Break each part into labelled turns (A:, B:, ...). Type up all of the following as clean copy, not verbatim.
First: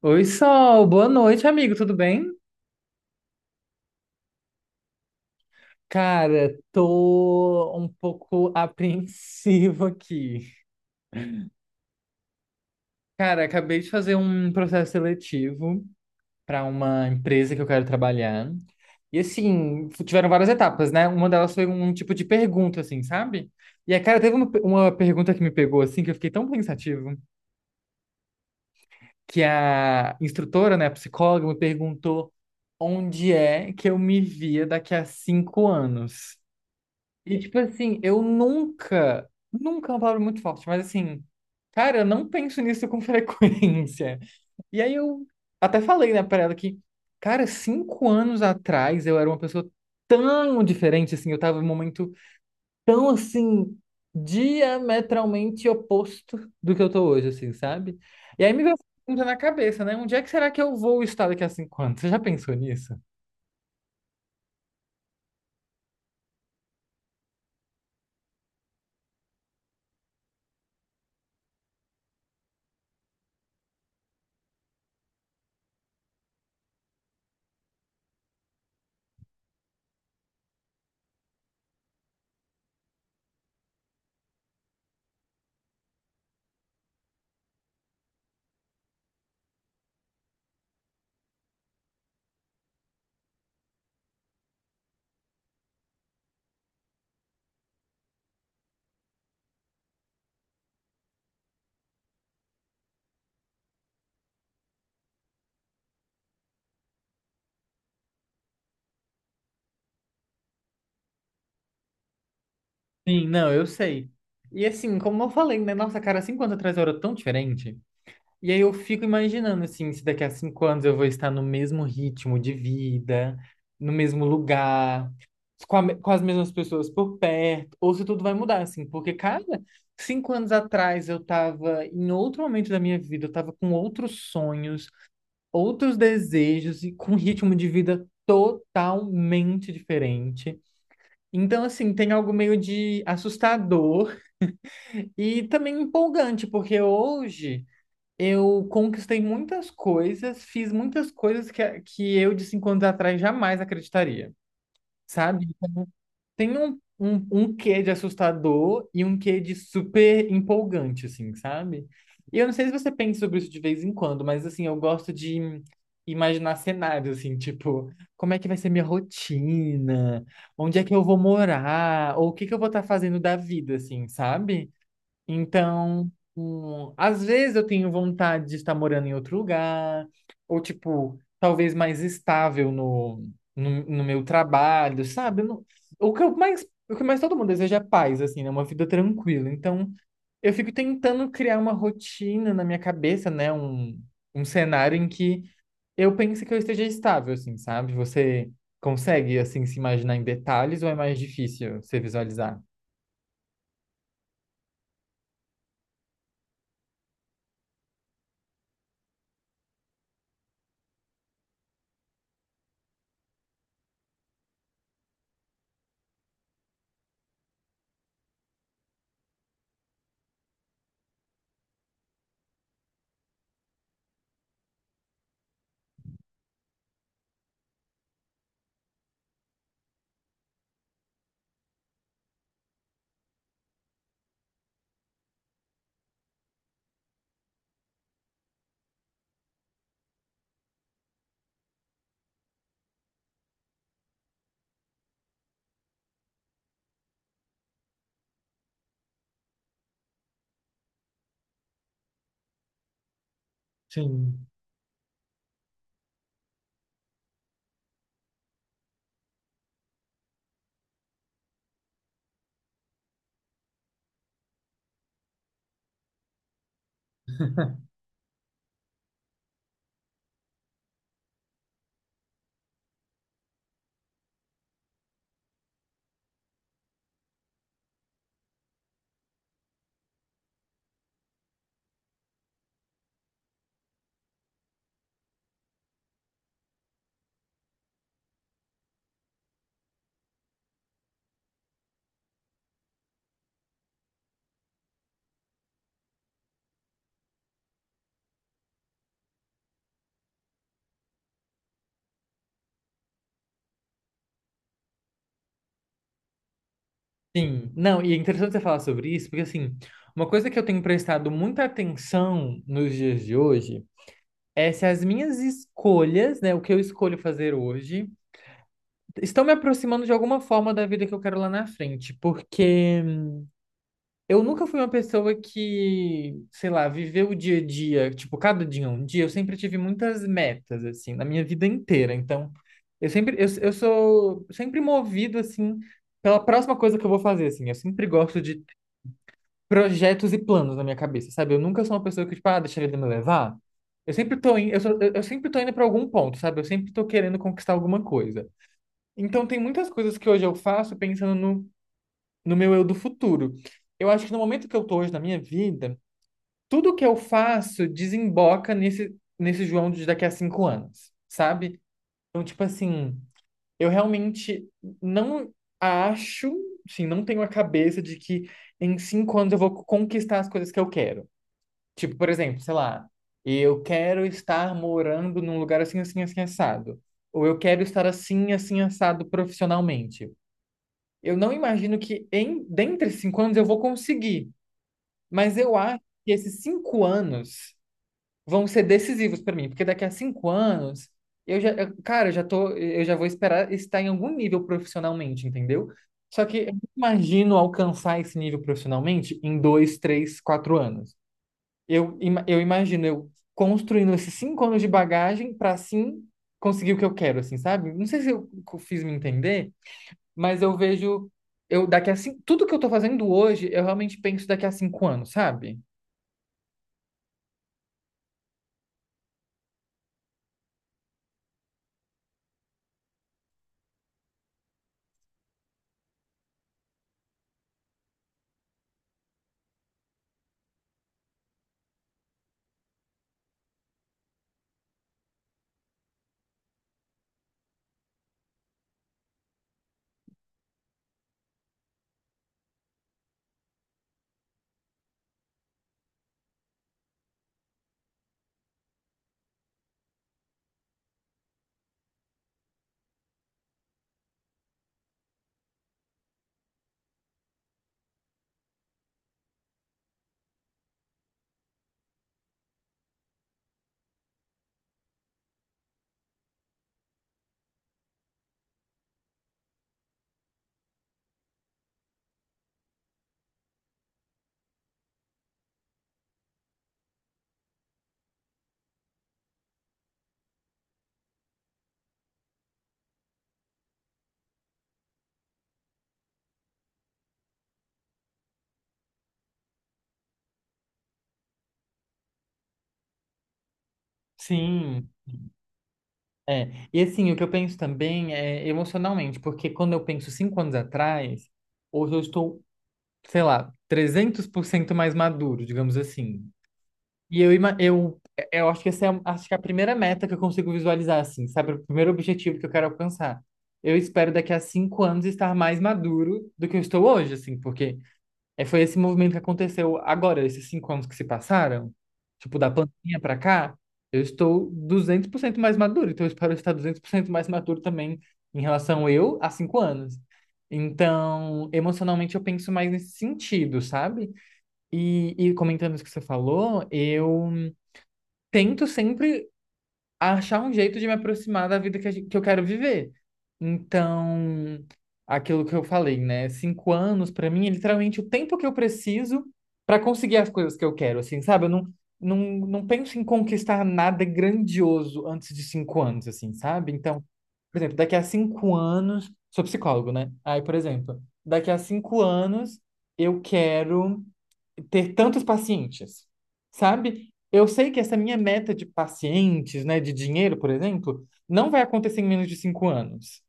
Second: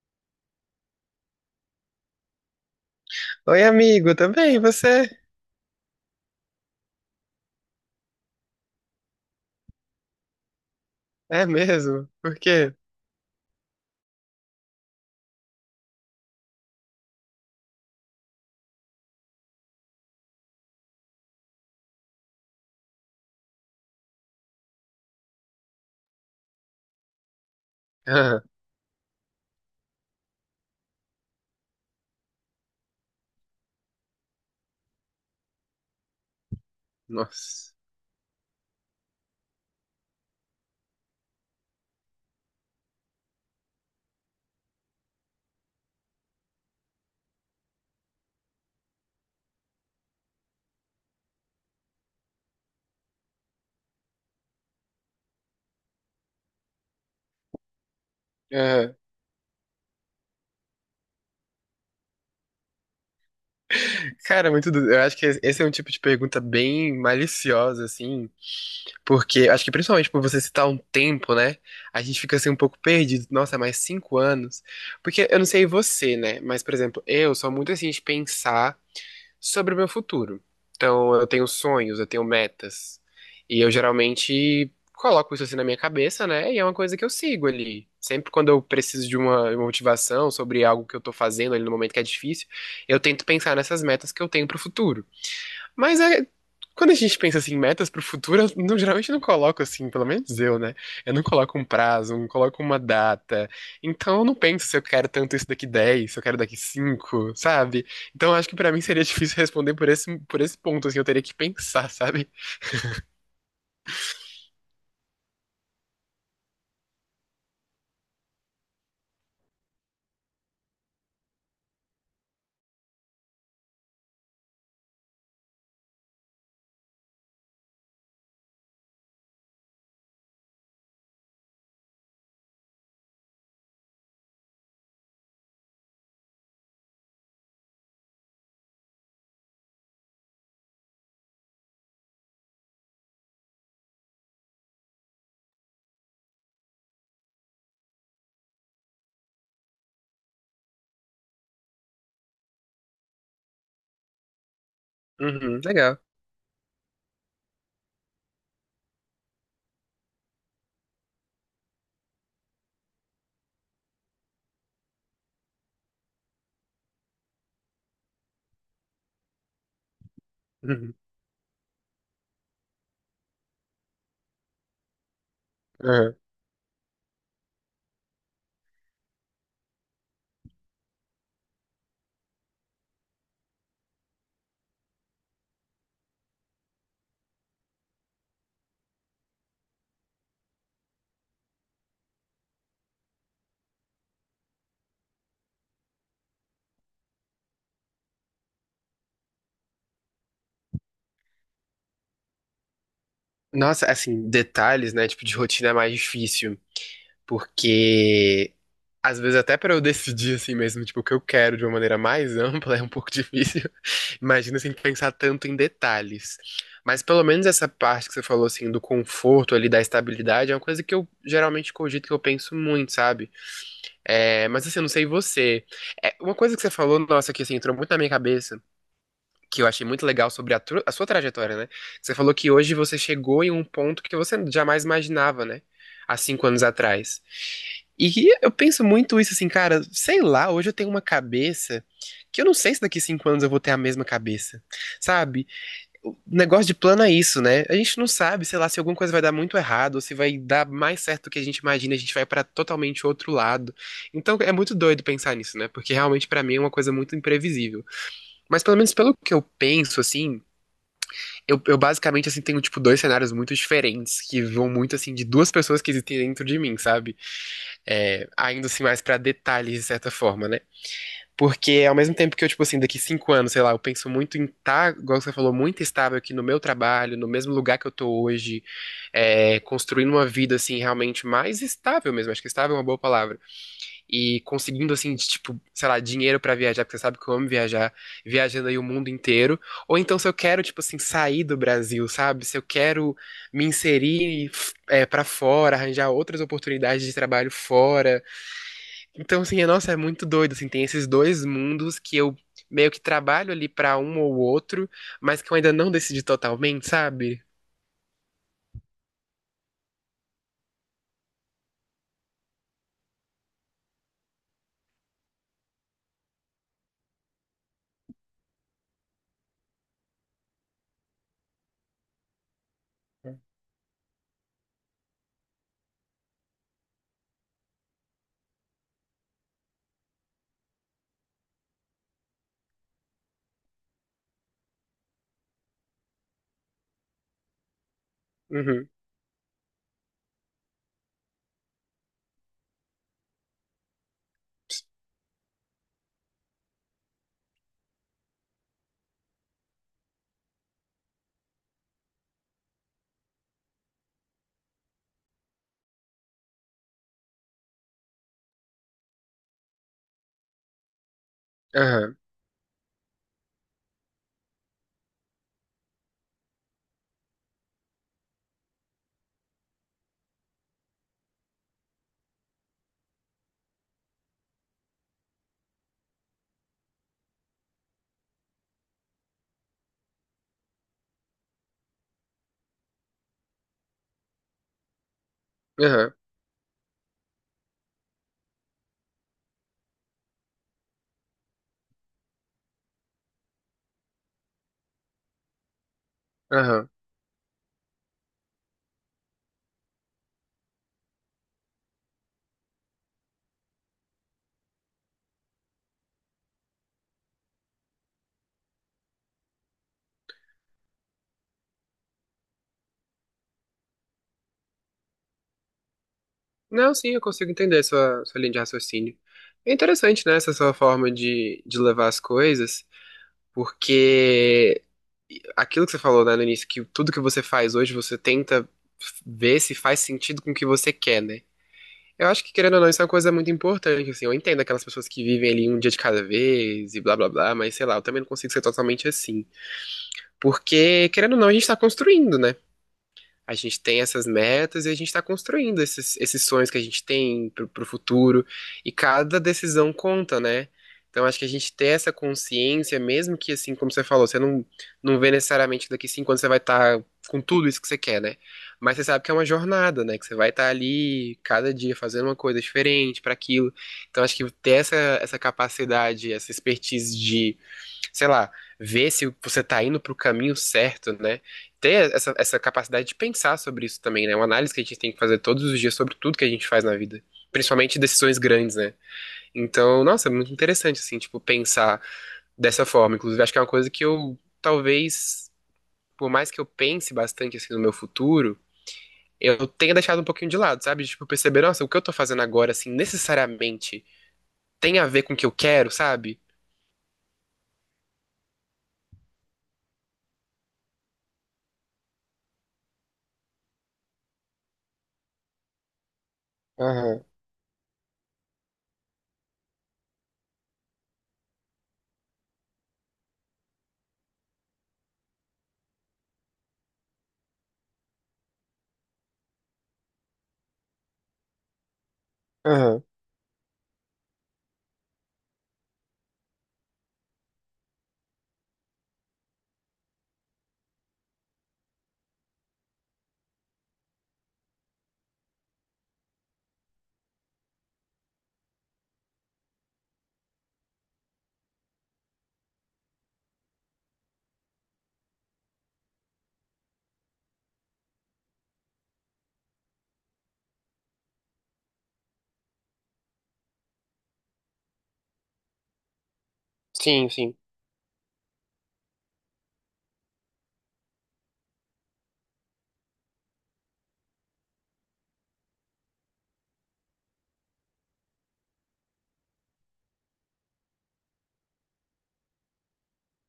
A: Oi, Sol, boa noite, amigo, tudo bem?
B: Oi, amigo, tá bem? E você?
A: Cara, tô um pouco apreensivo aqui.
B: É mesmo? Por quê?
A: Cara, acabei de fazer um processo seletivo para uma empresa que eu quero trabalhar. E assim, tiveram várias etapas, né? Uma delas foi um tipo de pergunta, assim, sabe? E a cara teve uma pergunta que me pegou, assim, que eu fiquei tão pensativo,
B: Ah,
A: que a instrutora, né, a psicóloga, me perguntou onde é que eu me via daqui a 5 anos. E, tipo
B: nossa.
A: assim, eu nunca, nunca é uma palavra muito forte, mas assim, cara, eu não penso nisso com frequência. E aí eu até falei, né, pra ela que, cara, 5 anos atrás eu era uma pessoa tão diferente, assim, eu tava em um momento tão, assim, diametralmente oposto do que eu tô hoje, assim, sabe? E aí me veio essa
B: Ah,
A: pergunta na cabeça, né? Onde é que será que eu vou estar daqui a 5 anos? Você já pensou nisso?
B: cara, é muito. Eu acho que esse é um tipo de pergunta bem maliciosa, assim, porque acho que principalmente por você citar um tempo, né? A gente fica assim um pouco perdido. Nossa, mais 5 anos. Porque eu não sei você, né? Mas, por exemplo, eu sou muito assim de pensar sobre o meu futuro. Então, eu tenho sonhos, eu tenho metas. E eu geralmente coloco isso assim na minha cabeça, né? E é uma coisa que eu sigo ali. Sempre quando eu preciso de uma motivação sobre algo que eu tô fazendo ali no momento que é difícil, eu tento pensar nessas metas que eu tenho pro futuro. Mas é, quando a gente pensa assim, em metas pro futuro, eu não- geralmente não coloco assim, pelo menos eu, né? Eu não coloco um prazo, não coloco uma data. Então eu não penso se eu quero tanto isso daqui 10, se eu quero daqui 5, sabe? Então eu acho que pra mim seria difícil responder por esse ponto, assim, eu teria que pensar, sabe?
A: Sim, não, eu sei. E assim, como eu falei, né? Nossa, cara, 5 anos atrás eu era tão diferente. E aí eu fico imaginando, assim, se daqui a 5 anos eu vou estar no mesmo ritmo de vida, no mesmo lugar, com as mesmas pessoas por perto, ou se tudo vai mudar, assim. Porque, cara, 5 anos atrás eu tava em outro momento da minha vida, eu tava com outros sonhos, outros desejos e com um ritmo de vida totalmente diferente. Então, assim, tem algo meio de assustador e também empolgante, porque hoje eu conquistei muitas coisas, fiz muitas coisas que eu de 5 anos atrás jamais acreditaria, sabe?
B: Uhum,
A: Então,
B: legal.
A: tem um quê de assustador e um quê de super empolgante, assim, sabe? E eu não sei se você pensa sobre isso de vez em quando, mas assim, eu gosto de imaginar cenários, assim, tipo, como é que vai ser minha rotina? Onde é que
B: Uhum.
A: eu vou morar? Ou o que que eu vou estar fazendo da vida, assim, sabe? Então,
B: Aham.
A: às vezes eu tenho vontade de estar morando em outro lugar, ou tipo, talvez mais estável no meu trabalho, sabe? Eu não- o que eu mais, o que mais todo mundo deseja é paz, assim, né? Uma vida tranquila. Então, eu fico tentando criar uma rotina na minha cabeça, né? Um cenário em que eu pense que eu esteja estável, assim, sabe? Você consegue, assim, se imaginar em detalhes ou é mais difícil você visualizar?
B: Nossa, assim, detalhes, né? Tipo, de rotina é mais difícil. Porque às vezes até pra eu decidir assim mesmo, tipo, o que eu quero de uma maneira mais ampla é um pouco difícil. Imagina sem pensar tanto em detalhes. Mas pelo menos essa parte que você falou assim do conforto ali, da estabilidade, é uma coisa que eu geralmente cogito, que eu penso muito, sabe? É, mas assim, eu não sei você. É, uma coisa que você falou, nossa, que assim, entrou muito na minha cabeça, que eu achei muito legal sobre a sua trajetória, né? Você falou que hoje você chegou em um ponto que você jamais imaginava, né? Há 5 anos atrás. E eu penso muito isso assim, cara, sei lá, hoje eu tenho uma cabeça que eu não sei se daqui 5 anos eu vou ter a mesma cabeça, sabe? O negócio de plano é isso, né? A gente não sabe, sei lá, se alguma coisa vai dar muito errado, ou se vai dar mais certo do que a gente imagina, a gente vai pra totalmente outro lado. Então
A: Sim.
B: é muito doido pensar nisso, né? Porque realmente pra mim é uma coisa muito imprevisível. Mas pelo menos pelo que eu penso, assim, eu basicamente assim tenho tipo dois cenários muito diferentes que vão muito assim de duas pessoas que existem dentro de mim, sabe? É, ainda assim mais pra detalhes, de certa forma, né? Porque ao mesmo tempo que eu, tipo assim, daqui 5 anos, sei lá, eu penso muito em estar, igual você falou, muito estável aqui no meu trabalho, no mesmo lugar que eu tô hoje, é, construindo uma vida, assim, realmente mais estável mesmo, acho que estável é uma boa palavra. E conseguindo, assim, de, tipo, sei lá, dinheiro pra viajar, porque você sabe que eu amo viajar, viajando aí o mundo inteiro. Ou então se eu quero, tipo assim, sair do Brasil, sabe? Se eu quero me inserir, é, para fora, arranjar outras oportunidades de trabalho fora. Então, assim, é- nossa, é muito doido, assim, tem esses dois mundos que eu meio que trabalho ali pra um ou outro, mas que eu ainda não decidi totalmente, sabe?
A: Sim, não, e é interessante você falar sobre isso, porque assim, uma coisa que eu tenho prestado muita atenção nos dias de hoje é se as minhas escolhas, né, o que eu escolho fazer hoje, estão me aproximando de alguma forma da vida que eu quero lá na frente, porque eu nunca fui uma pessoa que, sei lá, viveu o dia a dia, tipo, cada dia é um dia, eu sempre tive muitas metas, assim, na minha vida inteira, então, eu sou sempre movido, assim, pela próxima coisa que eu vou fazer, assim, eu sempre gosto de
B: Uhum,
A: projetos e planos na minha cabeça, sabe? Eu nunca sou uma pessoa que, tipo, ah, deixa a vida me levar. Eu sempre tô indo para algum ponto, sabe? Eu sempre tô querendo conquistar alguma coisa. Então, tem muitas coisas que hoje eu faço pensando no meu eu do futuro. Eu acho que no momento que eu tô hoje na minha vida, tudo que eu faço desemboca nesse João de daqui a 5 anos, sabe?
B: aham,
A: Então, tipo assim, eu realmente não acho, assim, não tenho a cabeça de que em 5 anos eu vou conquistar as coisas que eu quero. Tipo, por exemplo, sei lá, eu quero estar morando num lugar assim, assim, assim, assado. Ou eu quero estar assim, assim, assado profissionalmente. Eu não imagino que dentre 5 anos eu vou conseguir, mas eu acho
B: aham,
A: que esses 5 anos vão ser decisivos para mim, porque daqui a 5 anos cara, eu já vou esperar estar em algum nível profissionalmente, entendeu? Só que eu não
B: aham.
A: imagino alcançar esse nível profissionalmente em 2, 3, 4 anos. Eu imagino eu construindo esses 5 anos de bagagem para assim conseguir o que eu quero, assim, sabe? Não sei se fiz me entender, mas eu vejo eu daqui a cinco, tudo que eu tô fazendo hoje, eu realmente penso daqui a 5 anos, sabe?
B: Não, sim, eu consigo entender sua linha de raciocínio. É interessante, né, essa sua forma de levar as coisas, porque aquilo que você falou, né, no início, que tudo que você faz hoje, você tenta ver se faz sentido com o que você quer, né? Eu acho que, querendo ou não, isso é uma coisa muito importante, assim, eu entendo aquelas pessoas que vivem ali um dia de cada vez e blá blá blá, mas sei lá, eu também não consigo ser totalmente assim. Porque, querendo ou não, a gente tá construindo, né? A gente tem essas metas e a gente está construindo esses, esses sonhos que a gente tem para o futuro. E cada decisão conta, né? Então acho que a gente ter essa consciência, mesmo que assim, como você falou, você não vê necessariamente que daqui 5 anos você vai estar com tudo isso que você quer, né? Mas você sabe que é uma jornada, né? Que você vai estar ali cada dia fazendo uma coisa diferente para aquilo. Então acho que ter essa, essa capacidade, essa expertise de, sei lá, ver se você tá indo pro caminho certo, né? Ter essa capacidade de pensar sobre isso também, né? Uma análise que a gente tem que fazer todos os dias sobre tudo que a gente faz na vida. Principalmente decisões grandes, né? Então, nossa, é muito interessante, assim, tipo, pensar dessa forma. Inclusive, acho que é uma coisa que eu, talvez, por mais que eu pense bastante, assim, no meu futuro, eu tenha deixado um pouquinho de lado, sabe? Tipo, perceber, nossa, o que eu tô fazendo agora, assim, necessariamente tem a
A: Sim,
B: ver com o que eu quero, sabe?
A: é. E assim, o que eu penso também é emocionalmente, porque quando eu penso 5 anos atrás, hoje eu estou, sei lá, 300% mais maduro, digamos assim.
B: Aham,
A: E eu acho que é a primeira meta que eu consigo visualizar, assim, sabe? O primeiro objetivo que eu quero alcançar. Eu espero daqui a 5 anos estar mais maduro do que eu estou hoje, assim, porque é, foi esse movimento que aconteceu agora, esses 5 anos que se passaram, tipo, da
B: aham.
A: pandemia pra cá, eu estou 200% mais maduro, então eu espero estar 200% mais maduro também em relação eu a 5 anos. Então, emocionalmente eu penso mais nesse sentido, sabe? E comentando isso que você falou, eu tento sempre achar um jeito de me aproximar da vida que, que eu quero viver. Então, aquilo que eu falei, né? 5 anos, pra mim, é literalmente o tempo que eu preciso pra conseguir as coisas que eu quero, assim, sabe? Eu não, não penso em conquistar nada grandioso antes de 5 anos, assim, sabe? Então,
B: Sim, sim.
A: por exemplo, daqui a 5 anos. Sou psicólogo, né? Aí, por exemplo, daqui a 5 anos eu quero ter tantos pacientes, sabe? Eu sei que essa minha meta de pacientes, né, de dinheiro, por exemplo, não vai acontecer em menos de 5 anos.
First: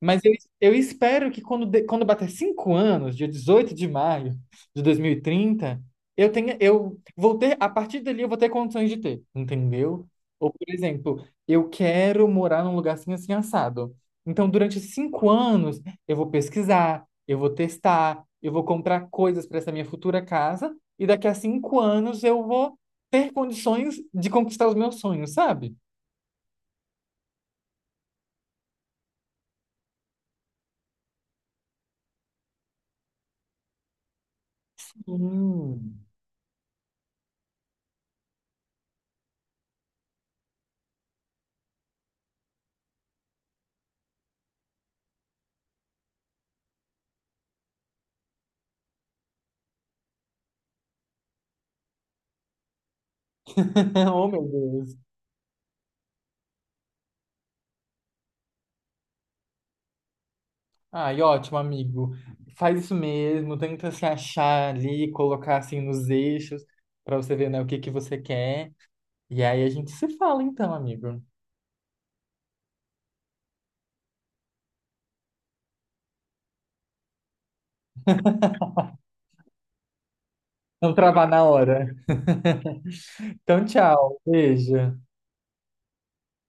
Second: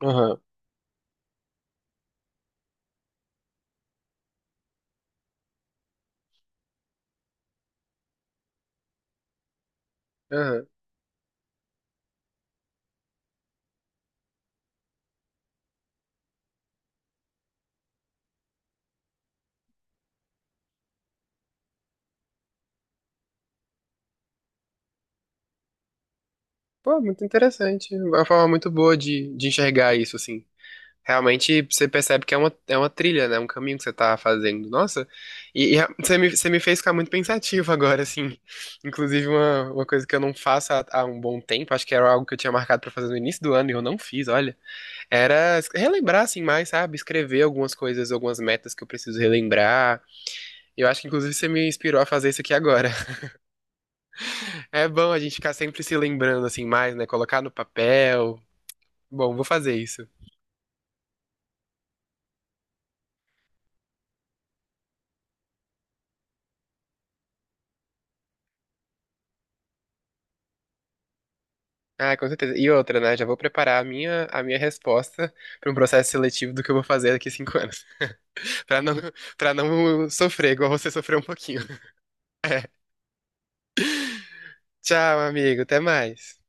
A: Mas eu,
B: Aham.
A: eu espero que quando, quando bater 5 anos, dia 18 de maio de 2030, eu vou ter, a partir dali eu vou ter condições de ter, entendeu? Ou,
B: Aham.
A: por exemplo, eu quero morar num lugar assim, assim, assado. Então, durante 5 anos, eu vou pesquisar, eu vou testar, eu vou comprar coisas para essa minha futura casa, e daqui a 5 anos eu vou ter condições de conquistar os meus sonhos, sabe?
B: Pô, muito interessante. É uma forma muito boa de enxergar isso, assim. Realmente você percebe que é uma trilha, né? Um caminho que você tá fazendo. Nossa, e a-
A: Hum.
B: você me, fez ficar muito pensativo agora, assim. Inclusive, uma coisa que eu não faço há um bom tempo, acho que era algo que eu tinha marcado pra fazer no início do ano e eu não fiz, olha. Relembrar, assim, mais, sabe? Escrever algumas coisas, algumas metas que eu preciso relembrar. Eu acho que, inclusive, você me inspirou a fazer isso aqui agora.
A: Oh, meu
B: É
A: Deus.
B: bom a gente ficar sempre se lembrando, assim, mais, né? Colocar no papel. Bom, vou fazer isso.
A: Ai, ótimo, amigo. Faz isso mesmo, tenta se achar ali, colocar assim nos eixos pra você ver, né, o que que você quer. E aí a gente se fala então, amigo.
B: Ah, com certeza. E outra, né? Já vou preparar a minha, resposta para um processo seletivo do que eu vou fazer daqui a 5 anos. Pra não, Para não sofrer igual você
A: Não
B: sofreu um
A: travar na
B: pouquinho.
A: hora. Então, tchau. Beijo.
B: Tchau, amigo. Até mais.